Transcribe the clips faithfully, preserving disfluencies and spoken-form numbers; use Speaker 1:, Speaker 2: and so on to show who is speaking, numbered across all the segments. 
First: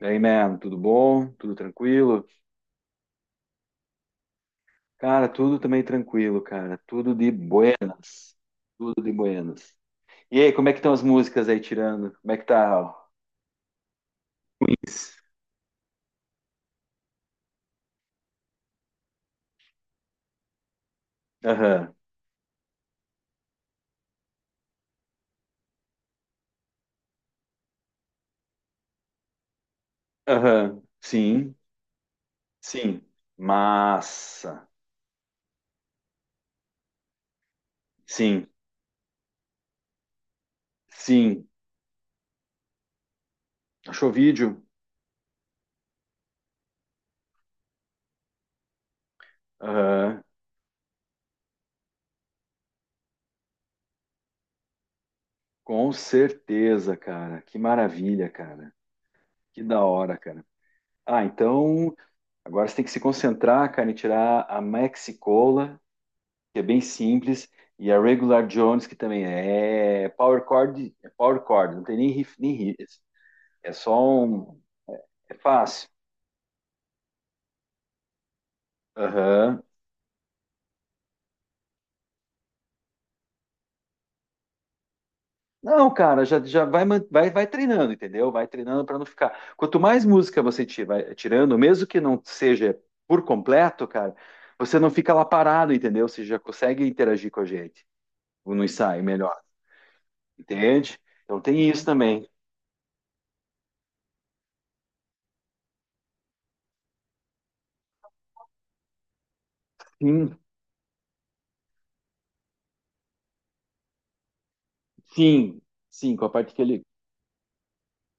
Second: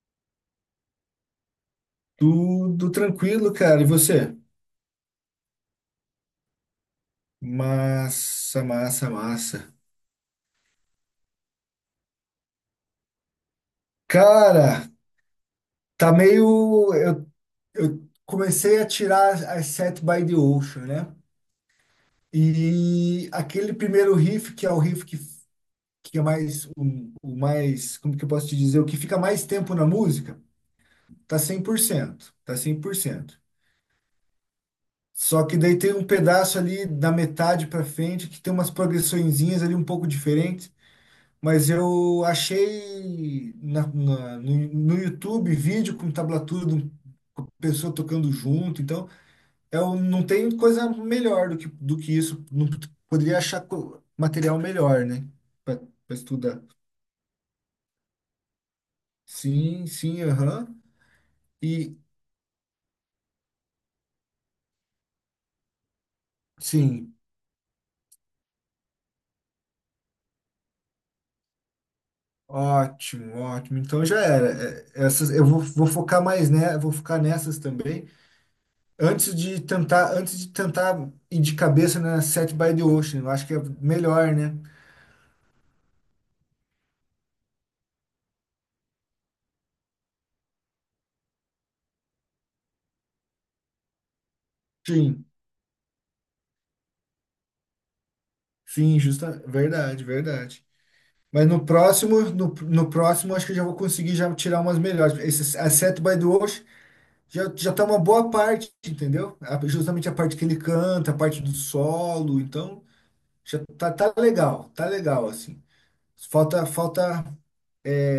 Speaker 1: E aí man, tudo bom? Tudo tranquilo?
Speaker 2: Tudo tranquilo, cara. E você?
Speaker 1: Cara, tudo também tranquilo, cara. Tudo de buenas.
Speaker 2: Massa,
Speaker 1: Tudo
Speaker 2: massa,
Speaker 1: de
Speaker 2: massa.
Speaker 1: buenas. E aí, como é que estão as músicas aí tirando? Como é que tá? Ó?
Speaker 2: Cara,
Speaker 1: Queens.
Speaker 2: tá meio. Eu, eu comecei a tirar as Set by the Ocean, né?
Speaker 1: Aham,
Speaker 2: E aquele primeiro riff, que é o riff que, que é mais. O, o mais. Como que eu posso te dizer? O que fica mais tempo na música,
Speaker 1: aham.
Speaker 2: tá
Speaker 1: Sim,
Speaker 2: cem por cento. Tá cem por
Speaker 1: sim.
Speaker 2: cento.
Speaker 1: Massa.
Speaker 2: Só que daí tem um pedaço ali da metade pra frente que
Speaker 1: Sim,
Speaker 2: tem umas progressõezinhas ali um pouco diferentes.
Speaker 1: sim.
Speaker 2: Mas eu achei na-
Speaker 1: Achou o
Speaker 2: na- no,
Speaker 1: vídeo?
Speaker 2: no YouTube vídeo com tablatura do- com a pessoa tocando junto, então eu
Speaker 1: Aham.
Speaker 2: não tem coisa melhor do que, do que isso. Não p- poderia achar co- material melhor, né? Para
Speaker 1: Com
Speaker 2: estudar.
Speaker 1: certeza, cara. Que maravilha, cara. Que da
Speaker 2: Sim,
Speaker 1: hora,
Speaker 2: sim,
Speaker 1: cara.
Speaker 2: aham.
Speaker 1: Ah, então
Speaker 2: E
Speaker 1: agora você tem que se concentrar, cara, em tirar a Mexicola que é bem
Speaker 2: sim,
Speaker 1: simples, e a Regular Jones, que também é é power chord, é power chord, não tem nem riff, nem riff.
Speaker 2: ótimo,
Speaker 1: É
Speaker 2: ótimo.
Speaker 1: só
Speaker 2: Então já
Speaker 1: um.
Speaker 2: era. É, essas,
Speaker 1: É
Speaker 2: eu vou, vou
Speaker 1: fácil.
Speaker 2: focar mais, né? Vou focar nessas também. Antes de
Speaker 1: Aham.
Speaker 2: tentar, antes de tentar ir de cabeça na Set by the Ocean, eu acho que é melhor, né?
Speaker 1: Não, cara, já, já vai, man- vai, vai treinando, entendeu? Vai treinando para não ficar. Quanto mais música você ti- vai tirando, mesmo que não seja por completo, cara, você não fica lá
Speaker 2: Sim,
Speaker 1: parado, entendeu? Você já consegue interagir com a gente no
Speaker 2: sim,
Speaker 1: ensaio melhor,
Speaker 2: justa, verdade, verdade.
Speaker 1: entende? Então
Speaker 2: Mas no
Speaker 1: tem isso
Speaker 2: próximo,
Speaker 1: também.
Speaker 2: no, no próximo, acho que eu já vou conseguir já tirar umas melhores. Esse A Set by the Ocean já, já tá uma boa parte, entendeu? A- justamente a parte
Speaker 1: Sim,
Speaker 2: que ele canta, a parte do solo, então já tá, tá legal, tá legal,
Speaker 1: sim,
Speaker 2: assim.
Speaker 1: sim, com a parte que
Speaker 2: Falta,
Speaker 1: ele.
Speaker 2: falta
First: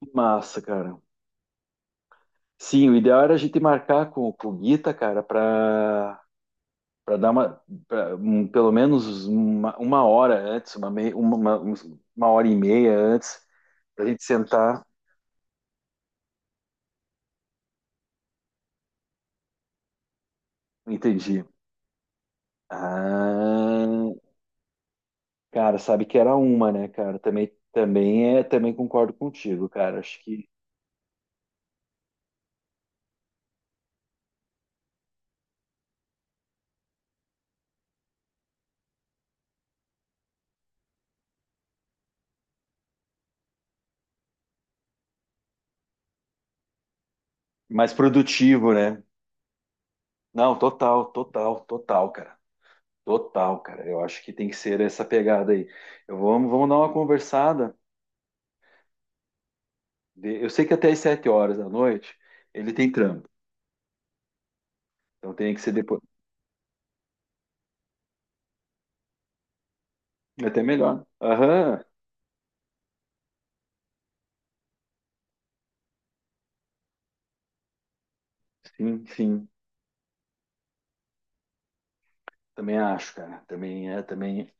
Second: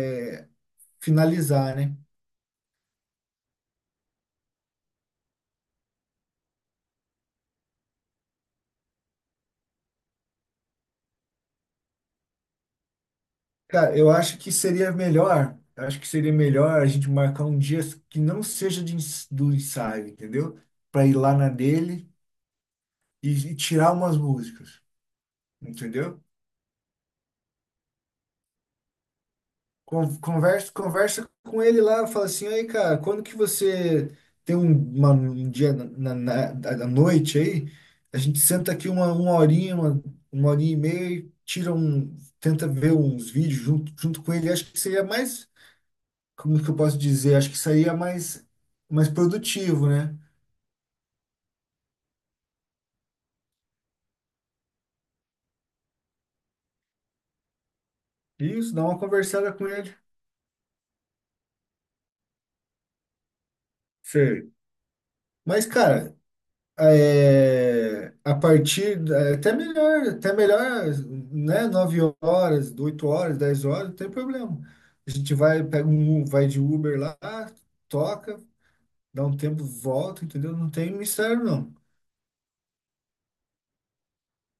Speaker 1: Que massa, cara.
Speaker 2: finalizar, né?
Speaker 1: Sim, o ideal era a gente marcar com, com o Guita, cara, para para dar uma, pra, um, pelo menos uma, uma hora antes, uma, mei- uma, uma, uns- uma hora e meia antes,
Speaker 2: Cara,
Speaker 1: para a
Speaker 2: eu
Speaker 1: gente
Speaker 2: acho que
Speaker 1: sentar.
Speaker 2: seria melhor, eu acho que seria melhor a gente marcar um dia que não seja de ens- do ensaio, entendeu? Para ir lá
Speaker 1: Entendi.
Speaker 2: na dele e, e
Speaker 1: Ah,
Speaker 2: tirar umas músicas,
Speaker 1: cara, sabe que
Speaker 2: entendeu?
Speaker 1: era uma, né, cara? Também, também é, também concordo contigo, cara.
Speaker 2: Con-
Speaker 1: Acho que
Speaker 2: Conversa, conversa com ele lá, fala assim, aí, cara, quando que você tem um, uma- um dia na, na, na- à noite aí, a gente senta aqui uma, uma horinha, uma, uma horinha e meia e tira um, tenta ver uns vídeos junto, junto com ele. Acho que seria mais, como que eu posso dizer? Acho que
Speaker 1: mais
Speaker 2: seria mais,
Speaker 1: produtivo, né?
Speaker 2: mais produtivo, né?
Speaker 1: Não, total, total, total, cara. Total, cara. Eu acho que tem que ser essa pegada aí. Eu vou, vamos dar uma conversada.
Speaker 2: Isso, dá uma conversada com ele.
Speaker 1: De- Eu sei que até as sete horas da noite ele tem trampo.
Speaker 2: Sei.
Speaker 1: Então tem que
Speaker 2: Mas,
Speaker 1: ser depois.
Speaker 2: cara, é, a partir da- até melhor, até
Speaker 1: É até
Speaker 2: melhor,
Speaker 1: melhor.
Speaker 2: né?
Speaker 1: Aham.
Speaker 2: Nove horas, 8 horas, dez horas, não tem problema. A gente vai, pega um, U- vai de Uber lá, toca,
Speaker 1: Sim,
Speaker 2: dá um
Speaker 1: sim.
Speaker 2: tempo, volta, entendeu? Não tem mistério, não.
Speaker 1: Também acho, cara. Também é, também.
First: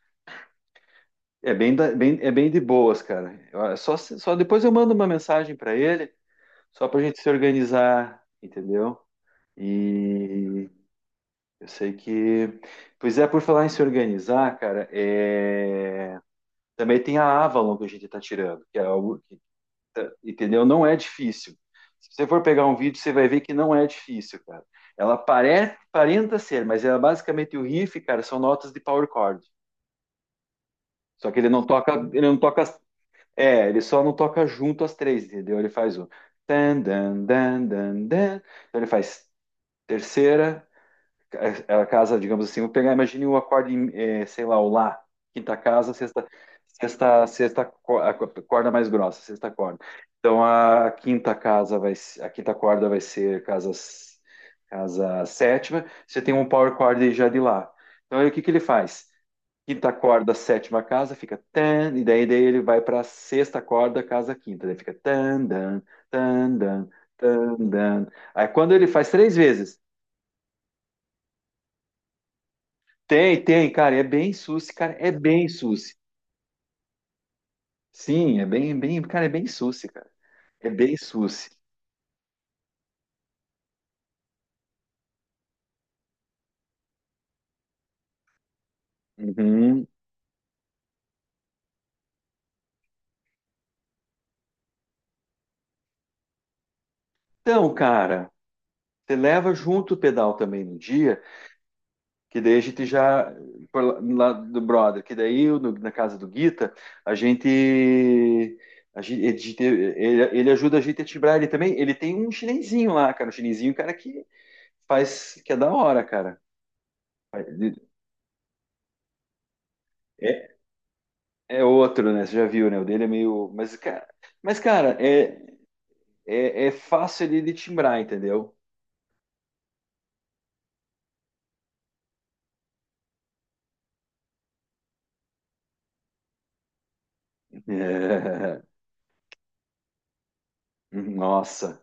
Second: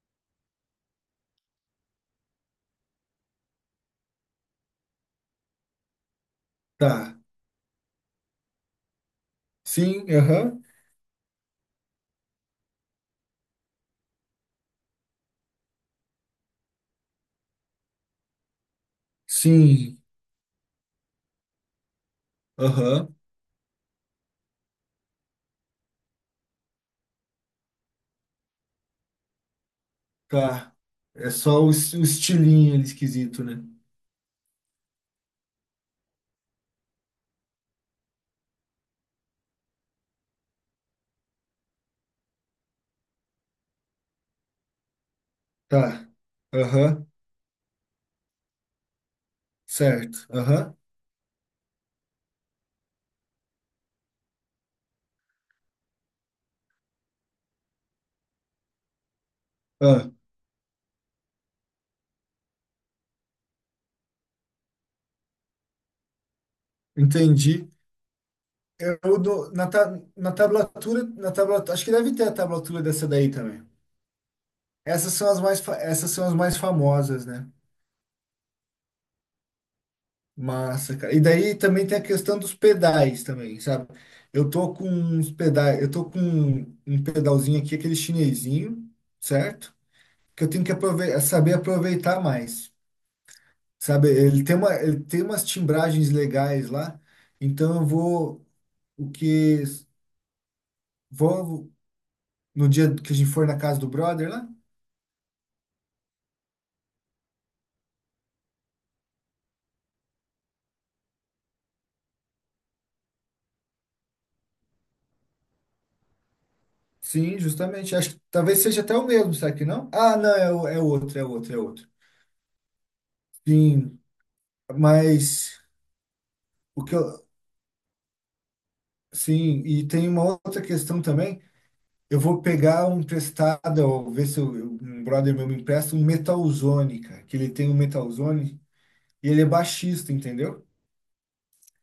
Speaker 1: É bem, da- bem- é bem de boas, cara. Eu- é só, se- só depois eu mando uma mensagem para ele, só pra
Speaker 2: Tá.
Speaker 1: gente se organizar, entendeu?
Speaker 2: Sim, aham.
Speaker 1: E eu sei que. Pois é, por falar em se organizar, cara, é... também tem a Avalon que a gente tá tirando, que é algo.
Speaker 2: Sim,
Speaker 1: Entendeu? Não é difícil. Se você for pegar um vídeo,
Speaker 2: aham.
Speaker 1: você vai ver que não é difícil, cara. Ela parece, parenta ser, mas ela basicamente o riff, cara, são notas de power chord.
Speaker 2: Tá.
Speaker 1: Só
Speaker 2: É
Speaker 1: que ele não
Speaker 2: só o,
Speaker 1: toca,
Speaker 2: es- o
Speaker 1: ele não toca,
Speaker 2: estilinho ali esquisito, né?
Speaker 1: é, ele só não toca junto as três, entendeu? Ele faz o dan dan dan dan dan. Então ele faz terceira, a a casa, digamos assim, vou pegar, imagine o acorde, em, eh, sei lá, o lá, quinta casa,
Speaker 2: Tá.
Speaker 1: sexta,
Speaker 2: Aham.
Speaker 1: sexta, sexta co- a co- corda mais grossa, sexta corda.
Speaker 2: Certo.
Speaker 1: Então
Speaker 2: Aham.
Speaker 1: a quinta casa vai, se- a quinta corda vai ser casa, s- casa sétima. Você tem um power chord já de lá. Então aí o que que ele faz? Quinta
Speaker 2: Ah,
Speaker 1: corda, sétima casa, fica tan, e daí, daí ele vai para sexta corda, casa quinta, daí fica tan, dan, tan, dan, tan,
Speaker 2: entendi.
Speaker 1: dan. Aí quando ele faz
Speaker 2: Eu,
Speaker 1: três
Speaker 2: dou- na,
Speaker 1: vezes.
Speaker 2: ta- na tablatura, na tablatura, acho que deve ter a tablatura dessa daí
Speaker 1: Tem,
Speaker 2: também.
Speaker 1: tem, cara, é bem suci, cara, é
Speaker 2: Essas são as
Speaker 1: bem
Speaker 2: mais, fa-
Speaker 1: suci.
Speaker 2: essas são as mais famosas, né?
Speaker 1: Sim, é bem, bem, cara, é bem suci, cara. É bem
Speaker 2: Massa, cara. E
Speaker 1: suci.
Speaker 2: daí também tem a questão dos pedais também, sabe? Eu tô com uns pedais, eu tô com um pedalzinho aqui, aquele chinesinho, certo?
Speaker 1: Uhum.
Speaker 2: Que eu tenho que aprove- saber aproveitar mais, sabe? Ele tem uma, ele tem umas timbragens legais lá,
Speaker 1: Então,
Speaker 2: então eu
Speaker 1: cara,
Speaker 2: vou, o
Speaker 1: você leva
Speaker 2: que,
Speaker 1: junto o pedal também no dia,
Speaker 2: vou
Speaker 1: que daí a
Speaker 2: no
Speaker 1: gente
Speaker 2: dia que a gente
Speaker 1: já,
Speaker 2: for na casa
Speaker 1: por
Speaker 2: do
Speaker 1: lá
Speaker 2: brother
Speaker 1: lá
Speaker 2: lá,
Speaker 1: do brother, que daí eu, no- na casa do Guita, a gente, a gente, a gente- ele, ele ajuda a gente a tibrar ele também, ele tem um chinesinho lá, cara, um chinesinho, cara, que faz, que é da hora, cara.
Speaker 2: sim, justamente. Acho que talvez seja até o mesmo, será que não? Ah, não, é, o- é outro, é outro, é
Speaker 1: É
Speaker 2: outro.
Speaker 1: outro, né? Você já viu, né? O dele é meio. Mas,
Speaker 2: Sim,
Speaker 1: cara, mas, cara é,
Speaker 2: mas
Speaker 1: é, é
Speaker 2: o que
Speaker 1: fácil
Speaker 2: eu.
Speaker 1: ele de timbrar, entendeu?
Speaker 2: Sim, e tem uma outra questão também. Eu vou pegar um emprestado, ou ver se eu, um brother meu me empresta um Metalzone, cara, que ele tem um Metalzone
Speaker 1: É.
Speaker 2: e ele é baixista, entendeu?
Speaker 1: Nossa,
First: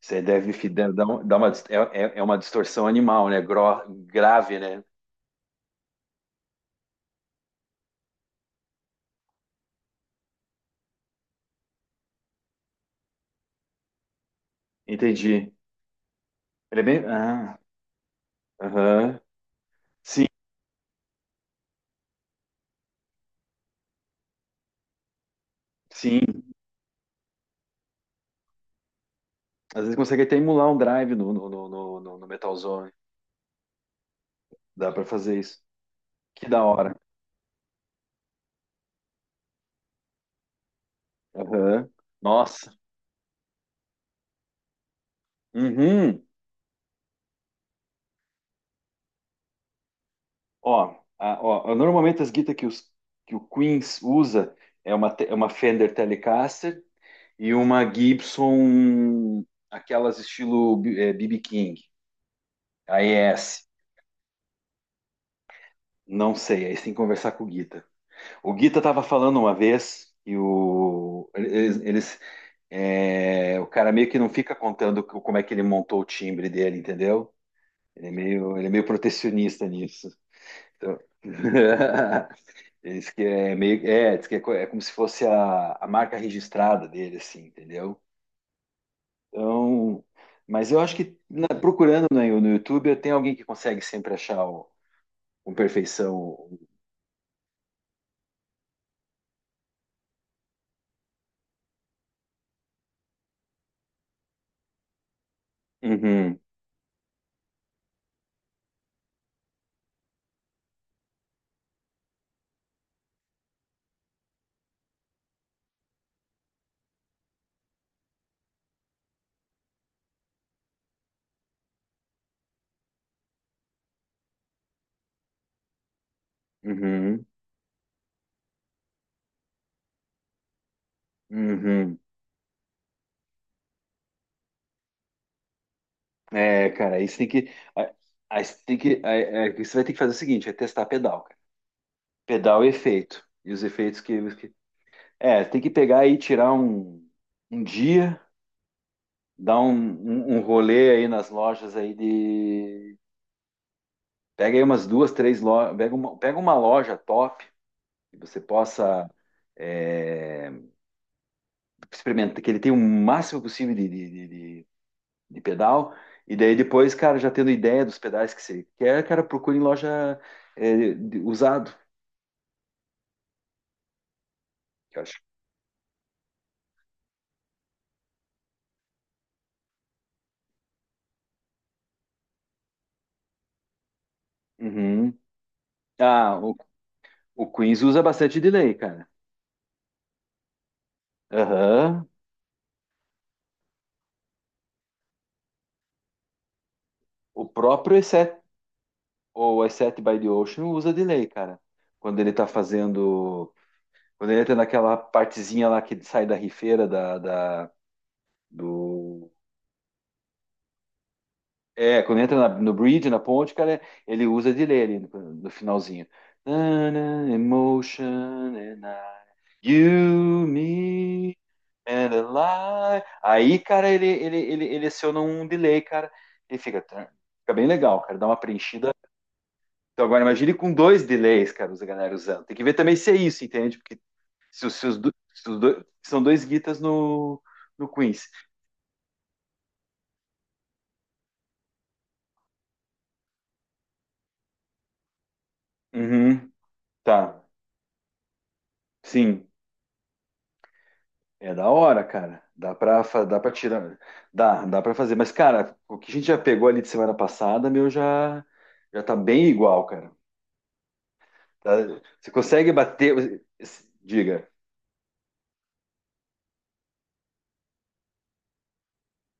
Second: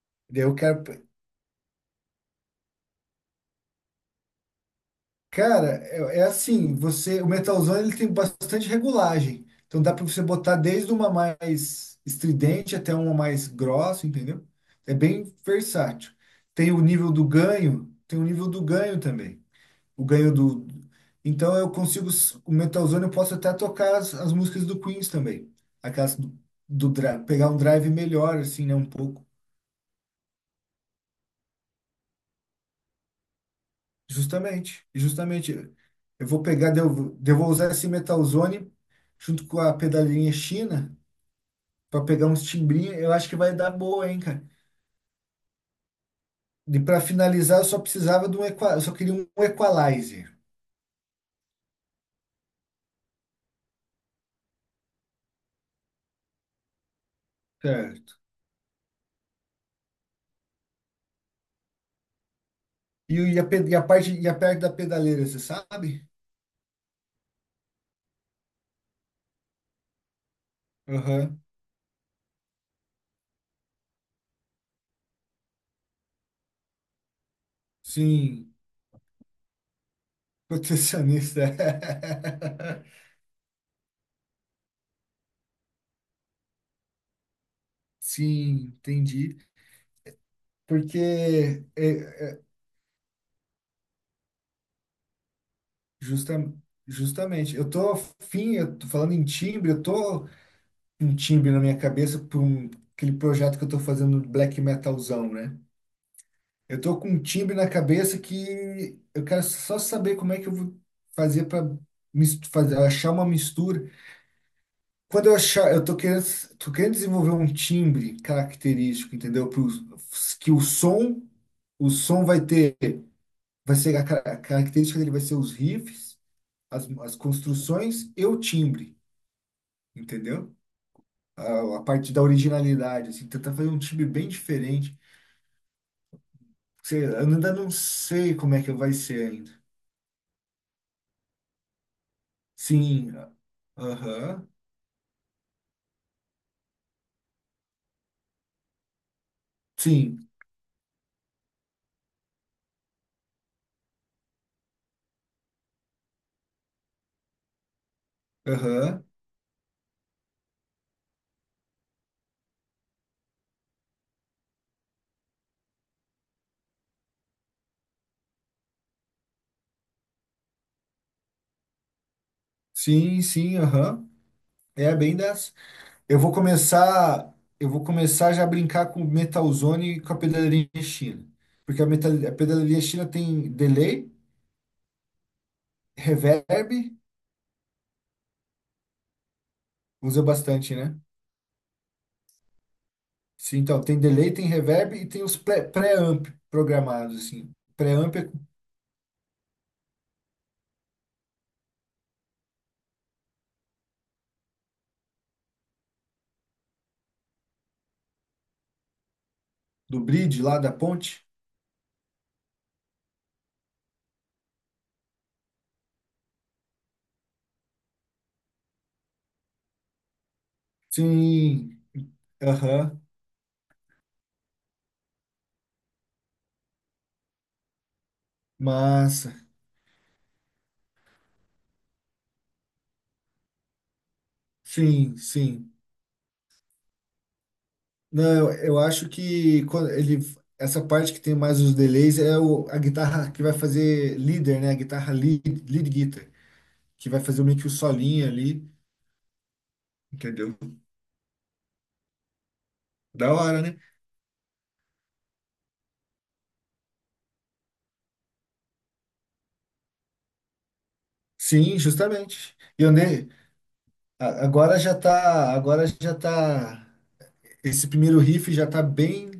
Speaker 1: você
Speaker 2: Daí
Speaker 1: deve
Speaker 2: eu
Speaker 1: fi-
Speaker 2: quero.
Speaker 1: deve dar um- dar uma, dis- é, é- é uma distorção animal, né? Gro, grave, né?
Speaker 2: Cara, é, é assim, você, o metalzão ele tem bastante regulagem. Então dá para você botar desde uma mais estridente até uma mais grossa, entendeu? É bem
Speaker 1: Entendi.
Speaker 2: versátil. Tem
Speaker 1: Ele
Speaker 2: o
Speaker 1: é bem.
Speaker 2: nível do
Speaker 1: Ah,
Speaker 2: ganho, tem o nível do ganho
Speaker 1: aham.
Speaker 2: também. O
Speaker 1: Sim,
Speaker 2: ganho do. Então eu consigo s- o metalzão eu posso até tocar as, as músicas do Queens também. Aquelas do,
Speaker 1: sim.
Speaker 2: do dra- pegar um drive melhor assim, né, um pouco.
Speaker 1: Às vezes consegue até emular um drive no, no, no, no, no- no Metal Zone.
Speaker 2: Justamente,
Speaker 1: Dá pra fazer
Speaker 2: justamente.
Speaker 1: isso.
Speaker 2: Eu vou
Speaker 1: Que da
Speaker 2: pegar, daí eu
Speaker 1: hora.
Speaker 2: vou daí eu vou usar esse Metalzone junto com a pedalinha China
Speaker 1: Aham.
Speaker 2: para pegar uns
Speaker 1: Nossa.
Speaker 2: timbrinhos. Eu acho que vai dar boa, hein, cara.
Speaker 1: Uhum.
Speaker 2: E para finalizar, eu só precisava de um equa... eu só queria um equalizer,
Speaker 1: Ó, a- ó, normalmente as guitas que, os, que o Queens usa é uma, te- é uma Fender Telecaster e uma
Speaker 2: certo?
Speaker 1: Gibson, aquelas estilo B- eh, B B King,
Speaker 2: E, o- e, a,
Speaker 1: A E S.
Speaker 2: pe- e a parte e a parte da pedaleira, você sabe?
Speaker 1: Não sei, aí você tem que conversar com o Guita. O Guita estava falando uma vez e o,
Speaker 2: Aham.
Speaker 1: eles, eles, eh, o cara meio que não fica contando co- como é que ele montou o timbre dele, entendeu? Ele é
Speaker 2: Sim,
Speaker 1: meio, ele é meio protecionista nisso. Então...
Speaker 2: protecionista.
Speaker 1: Diz que é meio, é, diz que é, co- é como se fosse a, a marca registrada dele, assim, entendeu?
Speaker 2: Sim, entendi.
Speaker 1: Então, mas eu acho que na-
Speaker 2: Porque
Speaker 1: procurando
Speaker 2: é,
Speaker 1: no, no YouTube tem alguém que consegue sempre achar o- com perfeição.
Speaker 2: justa,
Speaker 1: O-
Speaker 2: justamente, eu tô afim, eu tô falando em timbre, eu tô um timbre na minha cabeça por um- aquele projeto que eu tô fazendo black metalzão, né?
Speaker 1: Uhum,
Speaker 2: Eu tô com um timbre na cabeça que eu quero só saber como é que eu vou fazer para fazer, achar uma mistura. Quando eu achar, eu tô querendo, tô querendo desenvolver um timbre característico, entendeu? Pro, que o som, o som vai ter, vai ser a, ca- a característica dele vai ser os riffs, as, as
Speaker 1: uhum,
Speaker 2: construções e o timbre, entendeu? a, a
Speaker 1: uhum.
Speaker 2: parte da originalidade, assim, tentar fazer um time bem diferente.
Speaker 1: É, cara,
Speaker 2: Sei,
Speaker 1: aí você
Speaker 2: eu
Speaker 1: tem que,
Speaker 2: ainda não
Speaker 1: a-
Speaker 2: sei
Speaker 1: aí
Speaker 2: como é
Speaker 1: você
Speaker 2: que
Speaker 1: tem
Speaker 2: vai
Speaker 1: que, aí-
Speaker 2: ser ainda.
Speaker 1: é que você vai ter que fazer o seguinte, é testar pedal, cara. Pedal e
Speaker 2: Sim,
Speaker 1: efeito e os efeitos que,
Speaker 2: aham,
Speaker 1: que- é, tem que pegar e tirar um, um dia, dar um,
Speaker 2: sim,
Speaker 1: um, um rolê aí nas lojas aí de. Pega aí umas duas, três lojas, pega uma, pega uma loja top que você
Speaker 2: aham,
Speaker 1: possa é, experimentar, que ele tenha o máximo possível de, de, de- de- de pedal, e daí depois, cara, já tendo ideia dos pedais que você quer, cara, procure em loja é, de- usado,
Speaker 2: sim, sim, aham. É
Speaker 1: que eu
Speaker 2: bem
Speaker 1: acho.
Speaker 2: dessa. Eu vou começar, eu vou começar já a brincar com o Metalzone e com a pedaleria China. Porque a, metal, a pedaleria China tem delay,
Speaker 1: Uhum. Ah, o,
Speaker 2: reverb,
Speaker 1: o Queens usa bastante delay, cara.
Speaker 2: usa bastante, né?
Speaker 1: Aham.
Speaker 2: Sim, então, tem delay, tem reverb e tem os pré- pré-amp programados,
Speaker 1: O
Speaker 2: assim.
Speaker 1: próprio
Speaker 2: Pré-amp é
Speaker 1: E sete, ou E sete by the Ocean usa delay, cara. Quando ele tá fazendo. Quando ele entra naquela partezinha lá que sai da rifeira da, da- do.
Speaker 2: do bridge lá da ponte?
Speaker 1: É, quando entra na- no bridge, na ponte, cara, ele usa de ler ali no, no finalzinho. Na-na, emotion and I, you, me
Speaker 2: Sim,
Speaker 1: and a
Speaker 2: aham,
Speaker 1: lie. Aí, cara, ele, ele, ele, ele aciona um delay, cara. Ele fica, fica bem legal, cara. Dá uma preenchida.
Speaker 2: massa.
Speaker 1: Então agora imagine com dois delays, cara, os galera usando. Tem que ver também se é isso, entende? Porque se os, se os do-
Speaker 2: Sim,
Speaker 1: se os
Speaker 2: sim.
Speaker 1: do- são dois guitas no, no Queens.
Speaker 2: Não, eu eu acho que quando ele, essa parte que tem mais os delays é o, a guitarra que vai fazer leader, né? A guitarra lead, lead guitar,
Speaker 1: Uhum,
Speaker 2: que vai fazer
Speaker 1: tá.
Speaker 2: meio que o solinho ali,
Speaker 1: Sim,
Speaker 2: entendeu?
Speaker 1: é da hora, cara. Dá pra, fa-
Speaker 2: Da
Speaker 1: dá pra
Speaker 2: hora, né?
Speaker 1: tirar. Dá, dá pra fazer. Mas, cara, o que a gente já pegou ali de semana passada, meu, já, já tá bem igual, cara. Tá-
Speaker 2: Sim,
Speaker 1: Você
Speaker 2: justamente.
Speaker 1: consegue
Speaker 2: E eu nem,
Speaker 1: bater.
Speaker 2: a-
Speaker 1: Diga.
Speaker 2: agora já tá, agora já tá, esse primeiro riff já tá bem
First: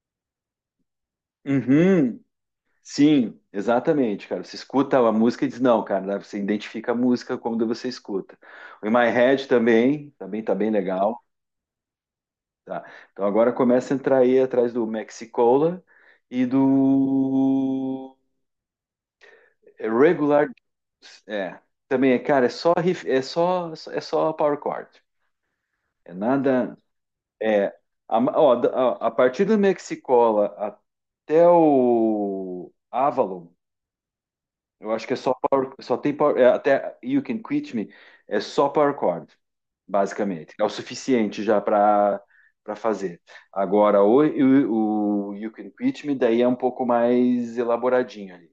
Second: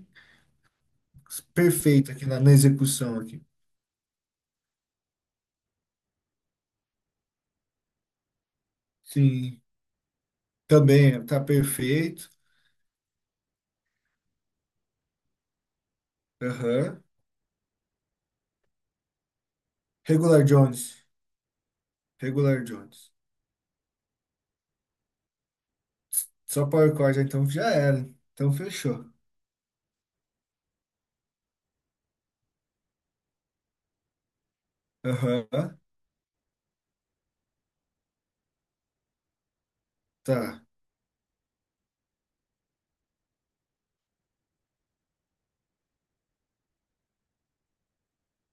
Speaker 2: perfeito
Speaker 1: Uhum,
Speaker 2: aqui na, na execução
Speaker 1: sim,
Speaker 2: aqui.
Speaker 1: exatamente, cara. Você escuta a música e diz, não, cara, você identifica a música quando você escuta. O In My Head
Speaker 2: Sim,
Speaker 1: também, também tá bem legal.
Speaker 2: também tá perfeito.
Speaker 1: Tá. Então agora começa a entrar aí atrás do Mexicola e
Speaker 2: Aham.
Speaker 1: do
Speaker 2: Regular
Speaker 1: Regular.
Speaker 2: Jones.
Speaker 1: É, também é, cara, é
Speaker 2: Regular
Speaker 1: só riff-
Speaker 2: Jones.
Speaker 1: é só é só power chord. É
Speaker 2: Só
Speaker 1: nada
Speaker 2: Power Chord, então
Speaker 1: é
Speaker 2: já era.
Speaker 1: a,
Speaker 2: Então
Speaker 1: ó, da- a,
Speaker 2: fechou.
Speaker 1: a partir do Mexicola até o Avalon eu acho que é só power,
Speaker 2: Aham.
Speaker 1: só tem power, é, até You Can Quit Me é só power chord, basicamente.
Speaker 2: Tá.
Speaker 1: É o suficiente já para para fazer. Agora o, o, o You Can Quit Me daí é um pouco mais elaboradinho ali.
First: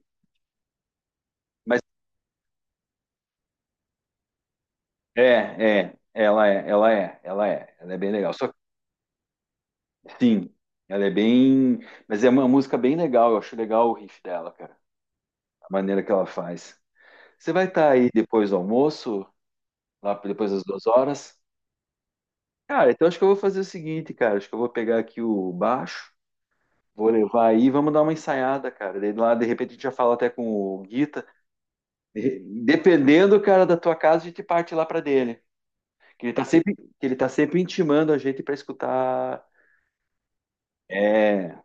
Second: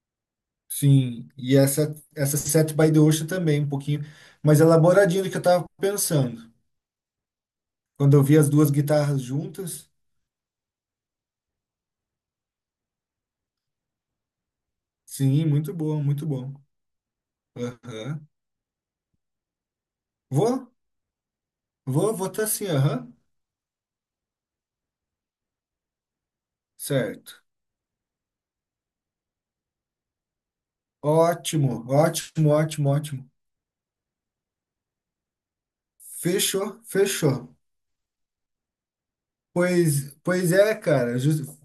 Speaker 2: Sim. E
Speaker 1: Mas
Speaker 2: essa, essa Set by the Ocean também, um pouquinho mais elaboradinha do que eu tava
Speaker 1: é, é, ela
Speaker 2: pensando.
Speaker 1: é, ela é, ela é, ela é bem
Speaker 2: Quando eu
Speaker 1: legal.
Speaker 2: vi
Speaker 1: Só
Speaker 2: as
Speaker 1: que,
Speaker 2: duas guitarras juntas.
Speaker 1: sim, ela é bem, mas é uma música bem legal, eu acho legal o riff dela, cara,
Speaker 2: Sim,
Speaker 1: a
Speaker 2: muito bom,
Speaker 1: maneira que
Speaker 2: muito
Speaker 1: ela
Speaker 2: bom.
Speaker 1: faz. Você vai estar aí
Speaker 2: Aham.
Speaker 1: depois do almoço, lá depois
Speaker 2: Vou,
Speaker 1: das duas horas?
Speaker 2: vou, vou tá assim,
Speaker 1: Cara, então
Speaker 2: aham.
Speaker 1: acho que eu vou fazer o seguinte, cara. Acho que eu vou pegar aqui o baixo, vou
Speaker 2: Certo.
Speaker 1: levar aí, vamos dar uma ensaiada, cara. Daí lá, de repente, a gente já fala até com o Guita.
Speaker 2: Ótimo,
Speaker 1: De-
Speaker 2: ótimo, ótimo, ótimo.
Speaker 1: Dependendo, cara, da tua casa, a gente parte lá pra dele. Que ele tá sempre,
Speaker 2: Fechou,
Speaker 1: que ele tá
Speaker 2: fechou.
Speaker 1: sempre intimando a gente pra escutar.
Speaker 2: Pois, pois é, cara. Jus-
Speaker 1: É,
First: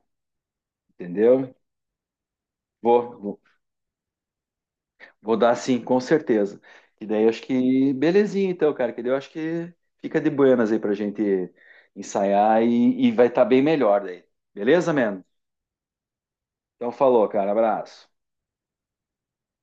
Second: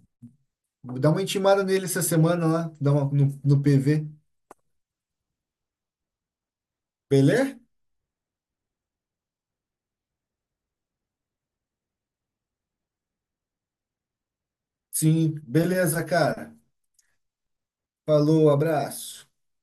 Speaker 2: Dá uma
Speaker 1: entendeu?
Speaker 2: intimada nele essa semana lá, dá uma,
Speaker 1: Vou, vou,
Speaker 2: no, no P V.
Speaker 1: vou dar sim, com certeza. E daí acho
Speaker 2: Beleza?
Speaker 1: que belezinha, então, cara. Que daí eu acho que fica de buenas aí pra gente ensaiar e, e vai estar bem melhor daí. Beleza, mano?
Speaker 2: Sim, beleza, cara.
Speaker 1: Então falou, cara. Abraço.
Speaker 2: Falou, abraço.